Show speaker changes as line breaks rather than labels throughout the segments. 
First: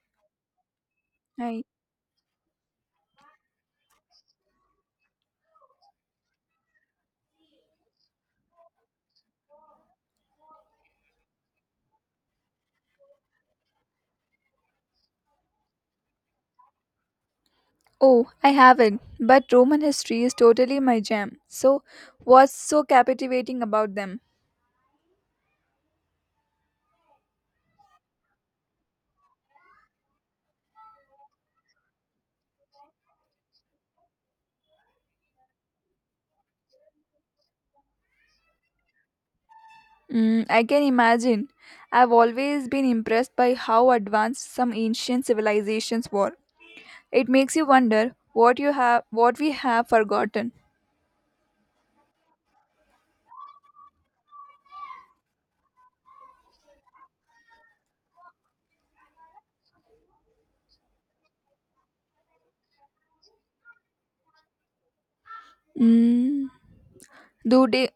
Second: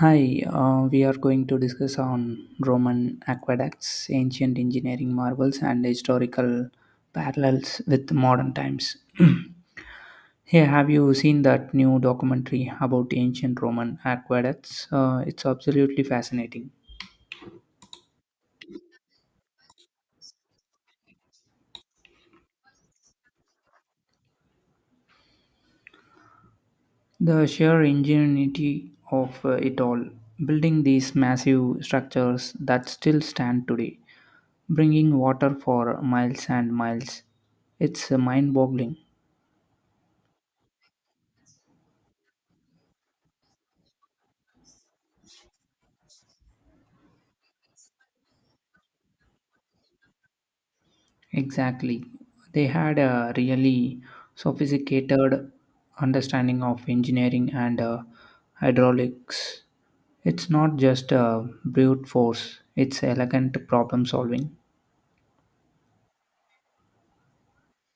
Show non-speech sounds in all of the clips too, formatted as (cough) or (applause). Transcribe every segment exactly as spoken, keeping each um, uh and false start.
Hi, uh, we are going to
I
discuss on Roman aqueducts, ancient engineering marvels, and historical parallels with modern times. (clears throat) Hey, have you seen that new documentary about ancient Roman aqueducts? Uh, it's absolutely fascinating.
oh, I haven't, but Roman history is totally my jam. So, what's so captivating about them?
The sheer ingenuity of uh, it all, building these massive structures that still stand today, bringing water for miles and miles. It's mind boggling.
Mm, I can imagine. I've always been impressed by how advanced some ancient civilizations were. It makes you wonder what you have, what we have forgotten.
Exactly. They had a really sophisticated understanding of engineering and uh, hydraulics. It's not just uh, brute force, it's elegant problem solving.
Mm, do they?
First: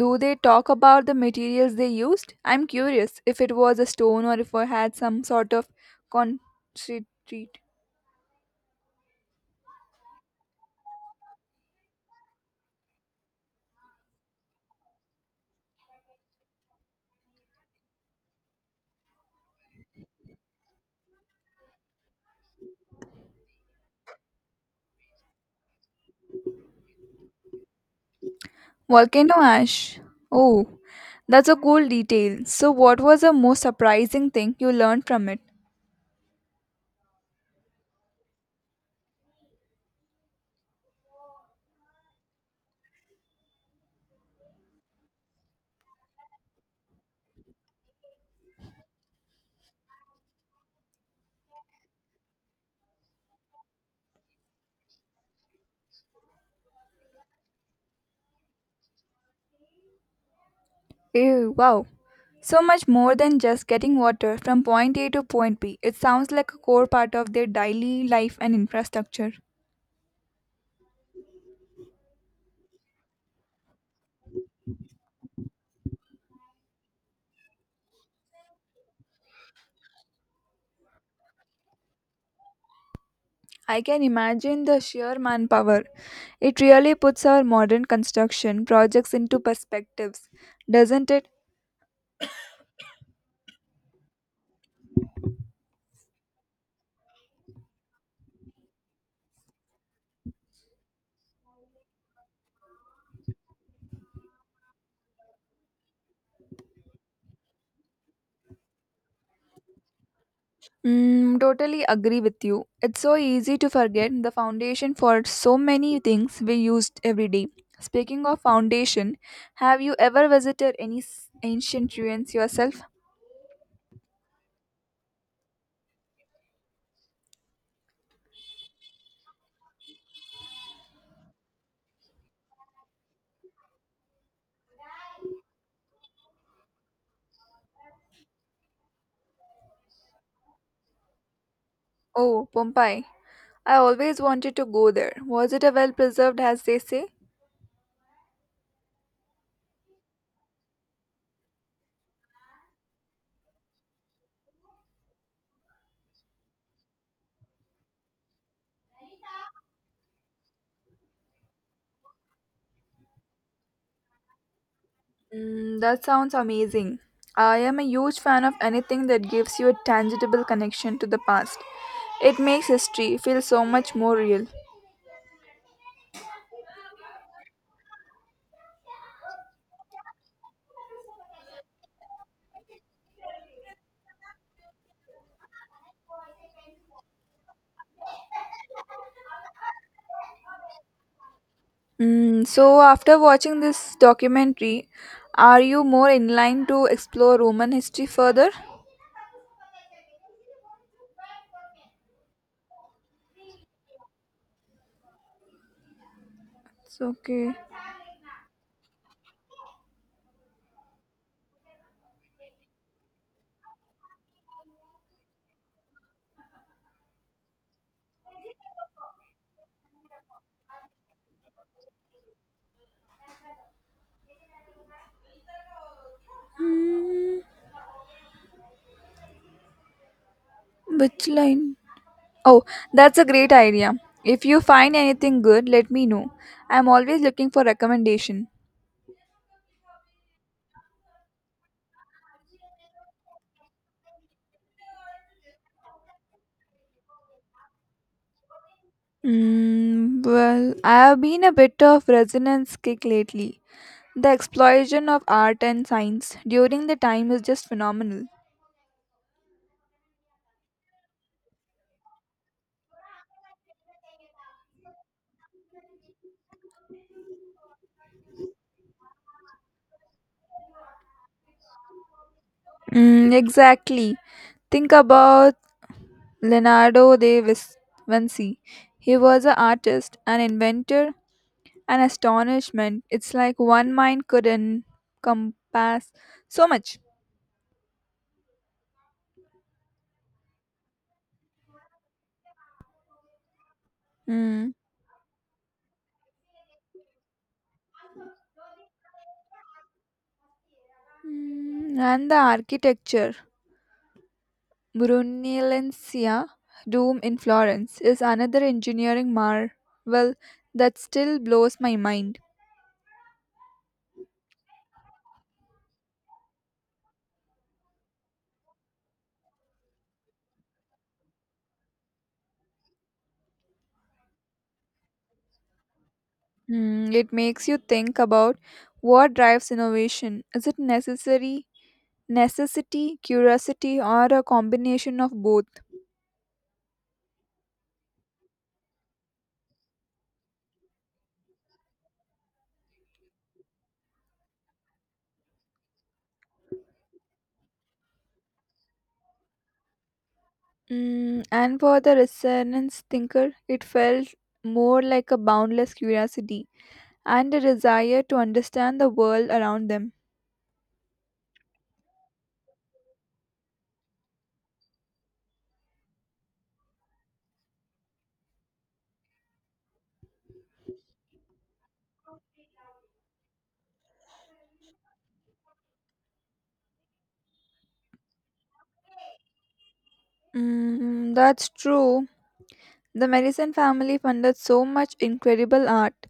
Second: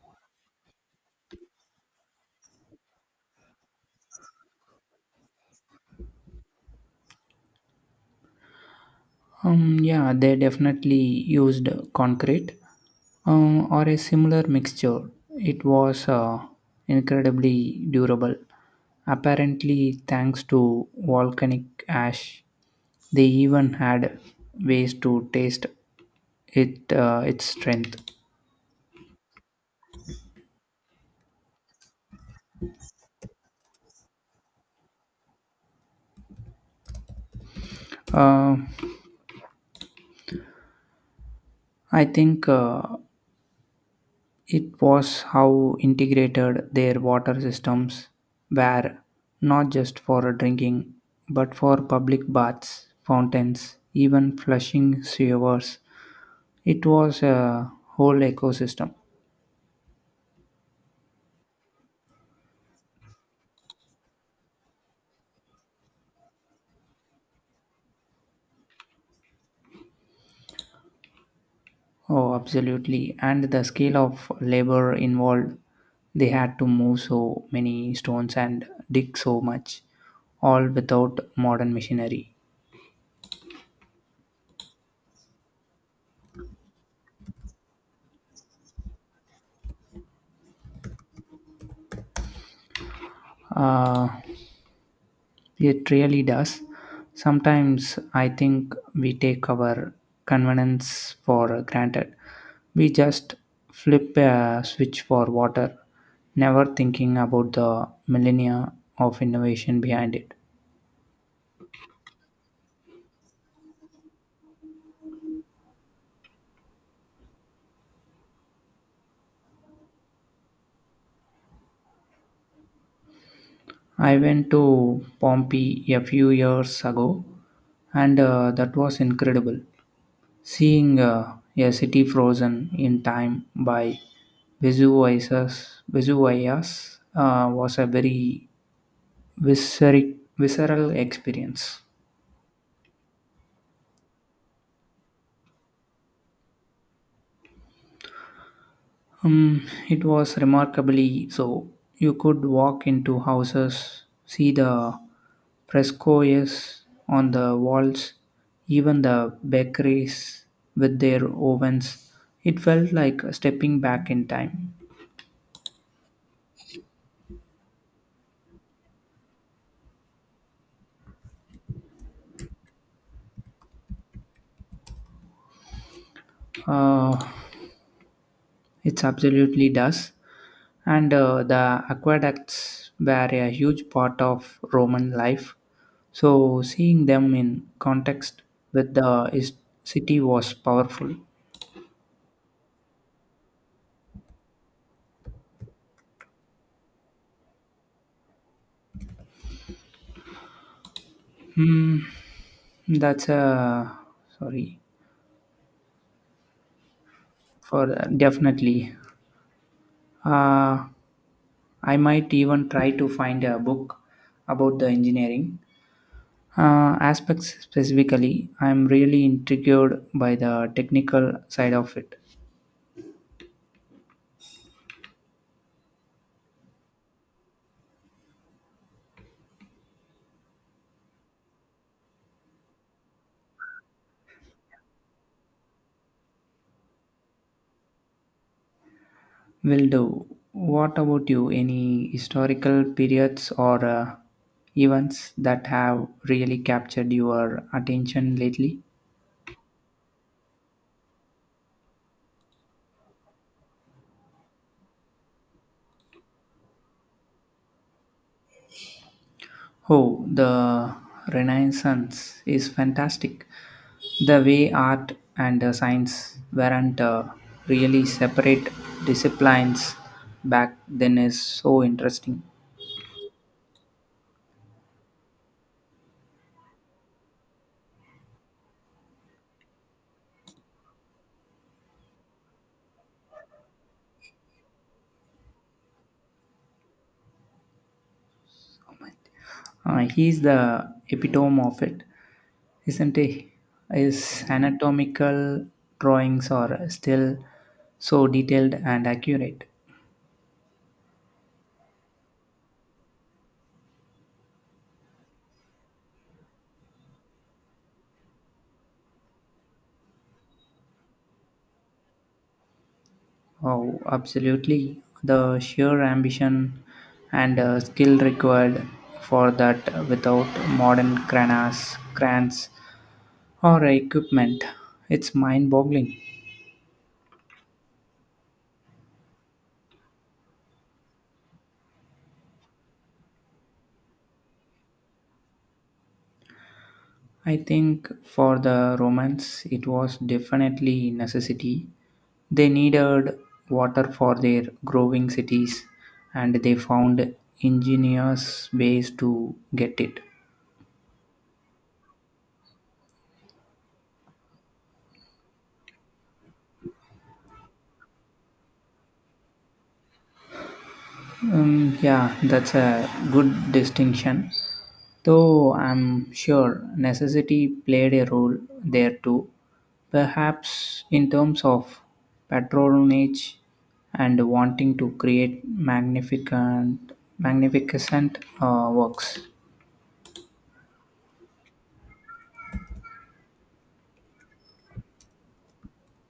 Do they talk about the materials they used? I'm curious if it was a stone or if it had some sort of concrete.
Um, yeah, they definitely used concrete um, or a similar mixture. It was uh, incredibly durable, apparently, thanks to volcanic ash. They even had ways to taste it uh, its strength.
Volcano ash. Oh, that's a cool detail. So, what was the most surprising thing you learned from it?
Uh, I think uh, It was how integrated their water systems were, not just for drinking, but for public baths, fountains, even flushing sewers. It was a whole ecosystem.
Ew, wow. So much more than just getting water from point A to point B. It sounds like a core part of their daily life and infrastructure.
Oh, absolutely. And the scale of labor involved, they had to move so many stones and dig so much, all without modern machinery.
I can imagine the sheer manpower. It really puts our modern construction projects into perspectives, doesn't it?
Uh, It really does. Sometimes I think we take our convenience for granted. We just flip a switch for water, never thinking about the millennia of innovation behind it.
Mm, totally agree with you. It's so easy to forget the foundation for so many things we used every day. Speaking of foundation, have you ever visited any s- ancient ruins yourself?
I went to Pompeii a few years ago, and uh, that was incredible. Seeing uh, a city frozen in time by Vesuvius, Vesuvius uh, was a very visceric, visceral experience.
Oh, Pompeii. I always wanted to go there. Was it a well preserved as they say?
Um, it was remarkably so. You could walk into houses, see the frescoes on the walls, even the bakeries with their ovens. It felt like stepping back in time.
Mm, that sounds amazing. I am a huge fan of anything that gives you a tangible connection to the past. It makes history feel so much more real.
Uh, It's absolutely does. And uh, the aqueducts were a huge part of Roman life. So seeing them in context with the is- city was powerful.
Mm, so, after watching this documentary, are you more inclined to explore Roman history further?
That's a sorry
It's okay.
for uh, Definitely. Uh, I might even try to find a book about the engineering uh, aspects specifically. I'm really intrigued by the technical side of it.
Hmm, which line? Oh, that's a great idea. If you find anything good, let me know. I'm always looking for recommendation.
Will do, what about you? Any historical periods or uh, events that have really captured your attention lately?
Mm, well, I have been a bit of resonance kick lately. The explosion of art and science during the time is just phenomenal.
Oh, the Renaissance is fantastic. The way art and uh, science weren't uh, really separate disciplines back then is so interesting.
Mm, exactly. Think about Leonardo da Vis- Vinci. He was an artist, an inventor, an astonishment. It's like one mind could encompass so much.
Uh, he's the epitome of it, isn't he? His
Hmm.
anatomical drawings are still so detailed and accurate.
Mm, And the architecture. Brunelleschi Dome in Florence is another engineering marvel that still blows my mind.
Oh, absolutely. The sheer ambition and uh, skill required for that without modern cranas, crans, or equipment. It's mind boggling.
Hmm, it makes you think about what drives innovation. Is it necessary necessity, curiosity, or a combination of both.
I think for the Romans it was definitely necessity. They needed water for their growing cities and they found ingenious ways to get it.
Mm, and for the resonance thinker, it felt more like a boundless curiosity and a desire to understand the world around them.
Um, yeah, that's a good distinction. Though I'm sure necessity played a role there too, perhaps in terms of patronage and wanting to create magnificent, magnificent uh, works.
Mm, that's true. The Medicine family funded so much incredible art.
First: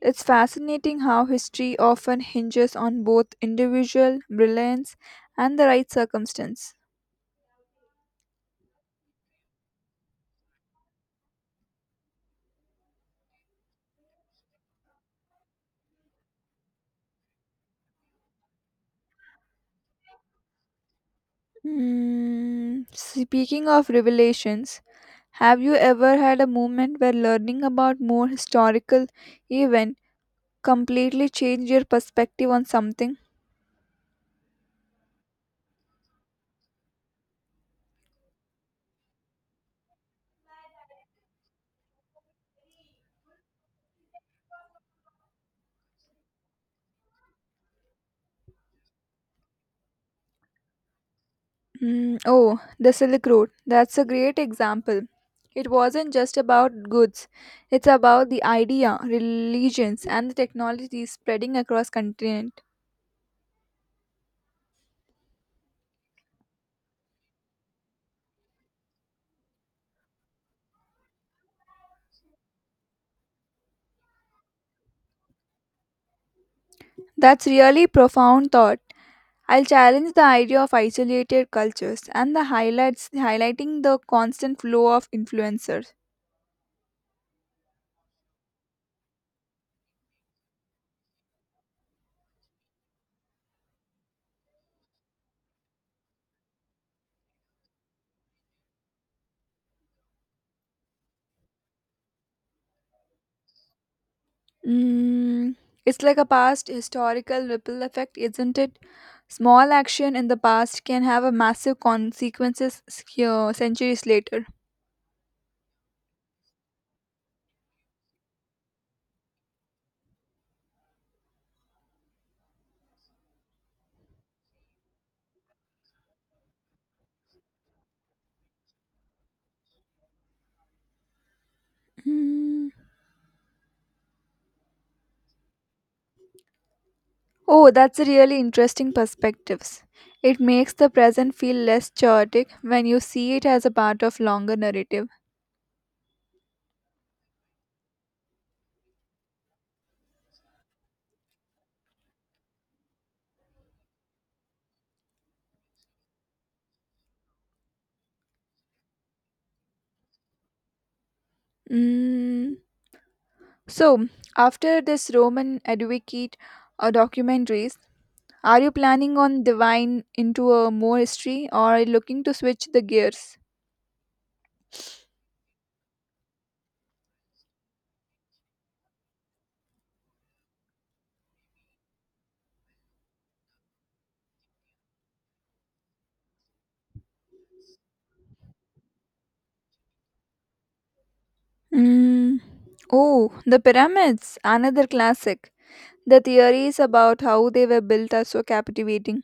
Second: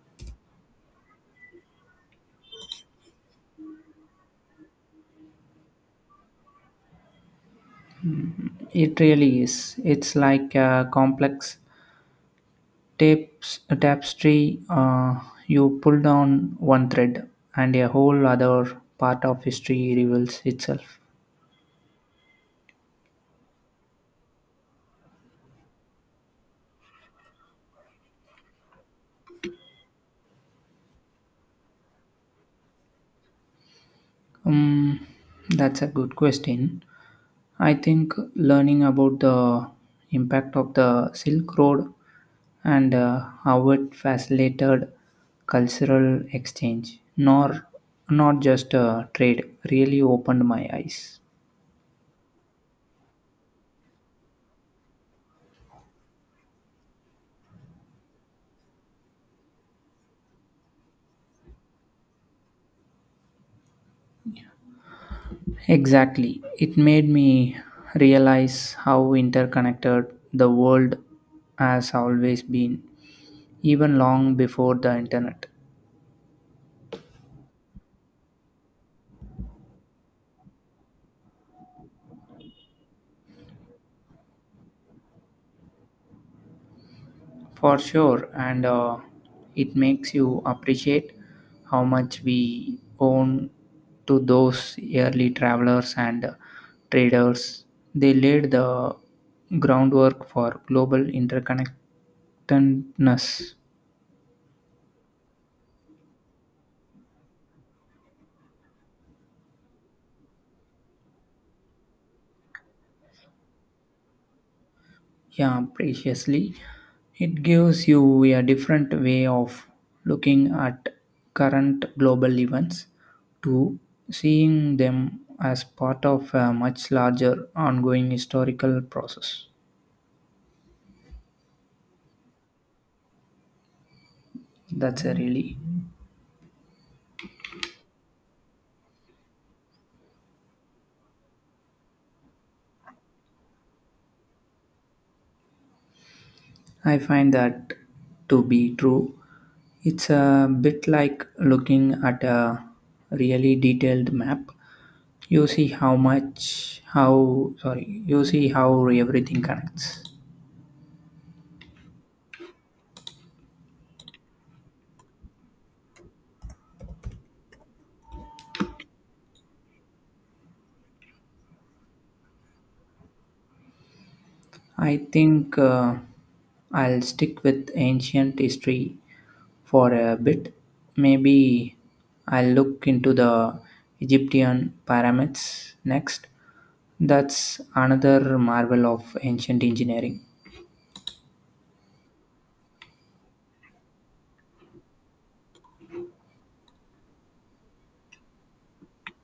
It's fascinating how history often hinges on both individual brilliance and the right circumstance.
It really is. It's like a complex tapes, a tapestry. Uh, you pull down one thread, and a whole other part of history reveals itself.
Mm, speaking of revelations, have you ever had a moment where learning about more historical event completely changed your perspective on something?
Um, that's a good question. I think learning about the impact of the Silk Road and uh, how it facilitated cultural exchange, nor not just uh, trade, really opened my eyes.
Mm, oh, the Silk Road. That's a great example. It wasn't just about goods. It's about the idea, religions, and the technology spreading across continent.
Exactly, it made me realize how interconnected the world has always been, even long before the internet.
That's really profound thought. I'll challenge the idea of isolated cultures and the highlights highlighting the constant flow of influencers.
For sure, and uh, it makes you appreciate how much we own to those early travelers and traders. They laid the groundwork for global interconnectedness.
Mm, it's like a past historical ripple effect, isn't it? Small action in the past can have a massive consequences s- here centuries later.
Yeah, preciously, it gives you a different way of looking at current global events, to seeing them as part of a much larger ongoing historical process.
Mm.
That's a really
Oh, that's a really interesting perspectives. It makes the present feel less chaotic when you see it as a part of longer narrative.
I find that to be true. It's a bit like looking at a really detailed map. You see how much how sorry you see how everything connects.
Mm. So, after this Roman advocate uh, documentaries, are you planning on divine into a more history or looking to switch the gears?
I think uh, I'll stick with ancient history for a bit. Maybe I'll look into the Egyptian pyramids next. That's another marvel of ancient engineering.
Mm. Oh, the pyramids, another classic. The theories about how they were built are so captivating.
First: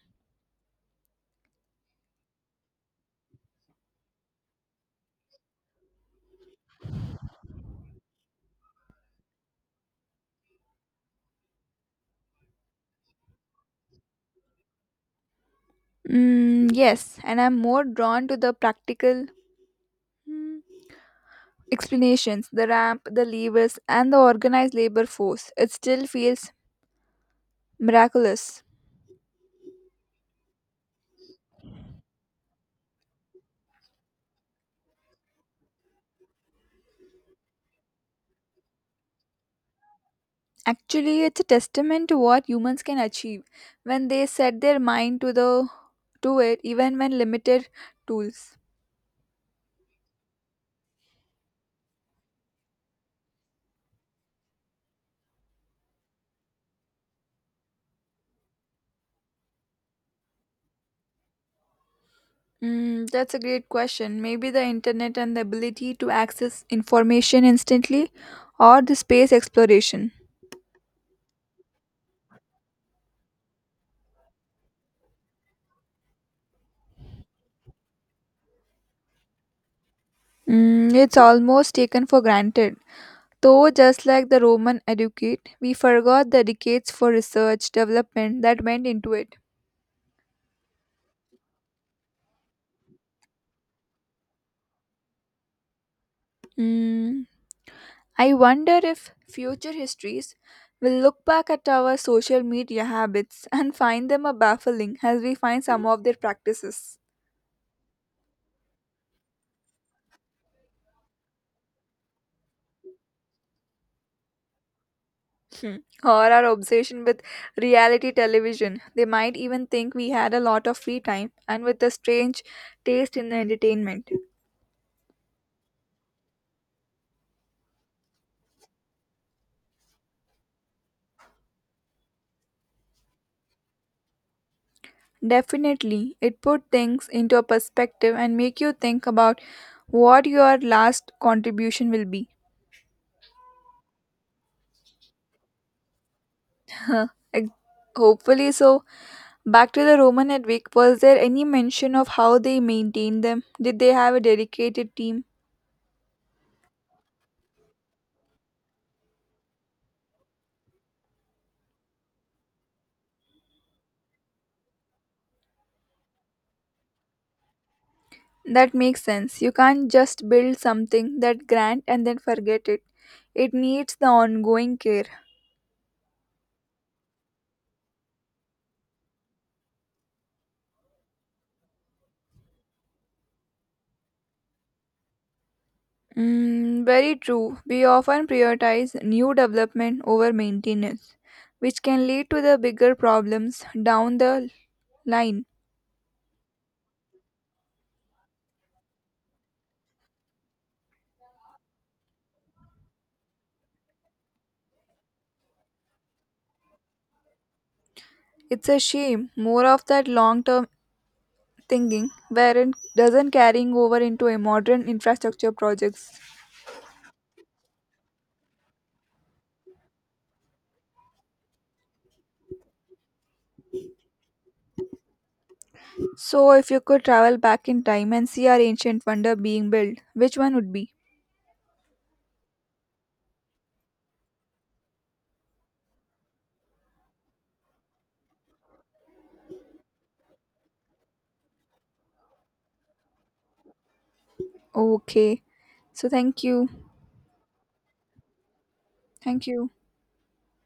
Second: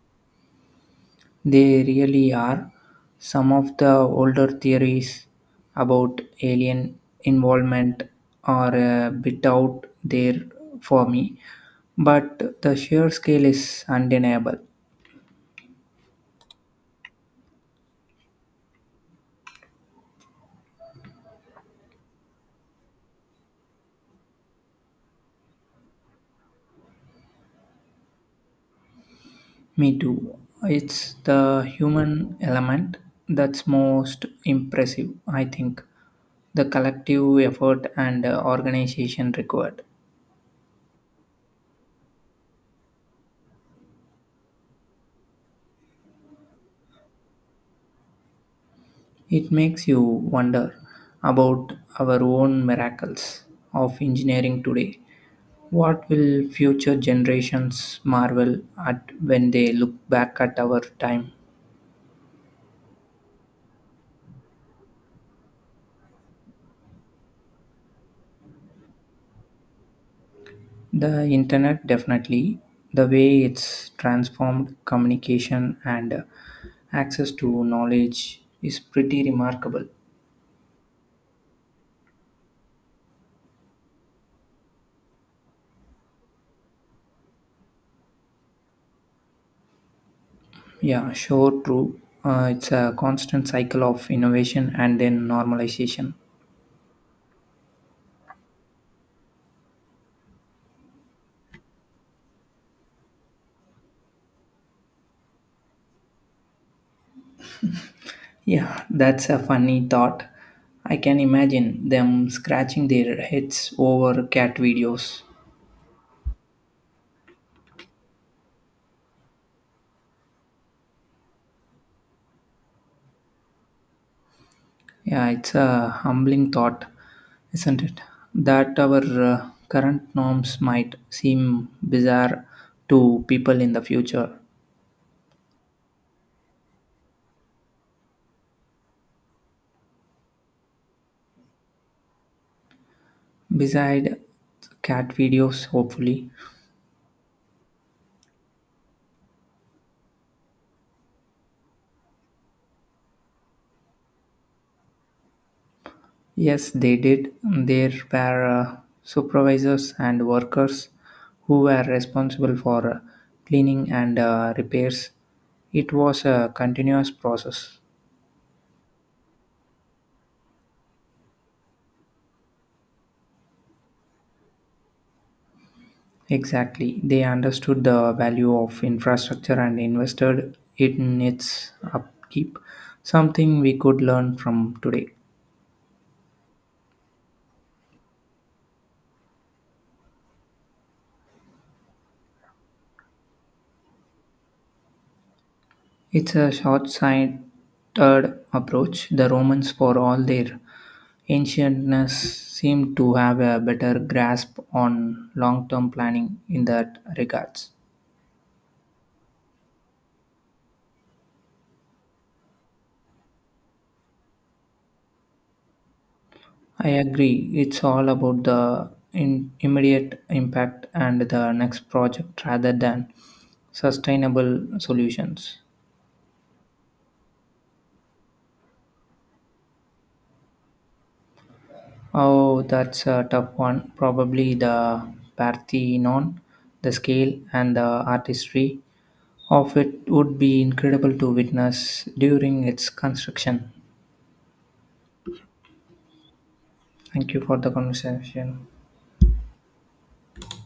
They really are. Some of the older theories about alien involvement are a bit out there for me, but the sheer scale is undeniable.
Mm, yes, and I'm more drawn to the practical mm, explanations the ramp, the levers, and the organized labor force. It still feels miraculous.
Me too. It's the human element that's most impressive, I think. The collective effort and uh, organization required.
Actually, it's a testament to what humans can achieve when they set their mind to the to it even when limited tools.
It makes you wonder about our own miracles of engineering today. What will future generations marvel at when they look back at our time?
Mm, that's a great question. Maybe the internet and the ability to access information instantly, or the space exploration.
The internet definitely, the way it's transformed communication and uh, access to knowledge is pretty remarkable.
Mm, it's almost taken for granted. Though, just like the Roman educate, we forgot the decades for research development that went into it.
Yeah, sure, true. Uh, it's a constant cycle of innovation and then normalization.
Mm, I wonder if future histories will look back at our social media habits and find them a baffling as we find some of their practices.
Yeah, that's a funny thought. I can imagine them scratching their heads over cat videos.
Hmm. Or our obsession with reality television. They might even think we had a lot of free time and with a strange taste in entertainment.
Yeah, it's a humbling thought, isn't it? That our uh, current norms might seem bizarre to people in the future.
Definitely, it put things into a perspective and make you think about what your last contribution will be.
Beside cat videos, hopefully.
Ex- Hopefully so. Back to the Roman Edwick, was there any mention of how they maintained them? Did they have a dedicated team?
Yes, they did. There were uh, supervisors and workers who were responsible for uh, cleaning and uh, repairs. It was a continuous process.
That makes sense. You can't just build something that grand and then forget it. It needs the ongoing care.
Exactly. They understood the value of infrastructure and invested in its upkeep, something we could learn from today.
Mm, very true. We often prioritize new development over maintenance, which can lead to the bigger problems down the line.
It's a short sighted approach. The Romans, for all their ancientness, seem to have a better grasp on long term planning in that regards.
It's a shame more of that long term thinking wherein doesn't carrying over into a modern infrastructure projects.
I agree. It's all about the in immediate impact and the next project rather than sustainable solutions.
So if you could travel back in time and see our ancient wonder being built, which one would be?
Oh, that's a tough one. Probably the Parthenon, the scale and the artistry of it would be incredible to witness during its construction.
Okay. So thank you.
Thank you for the conversation.
Thank you.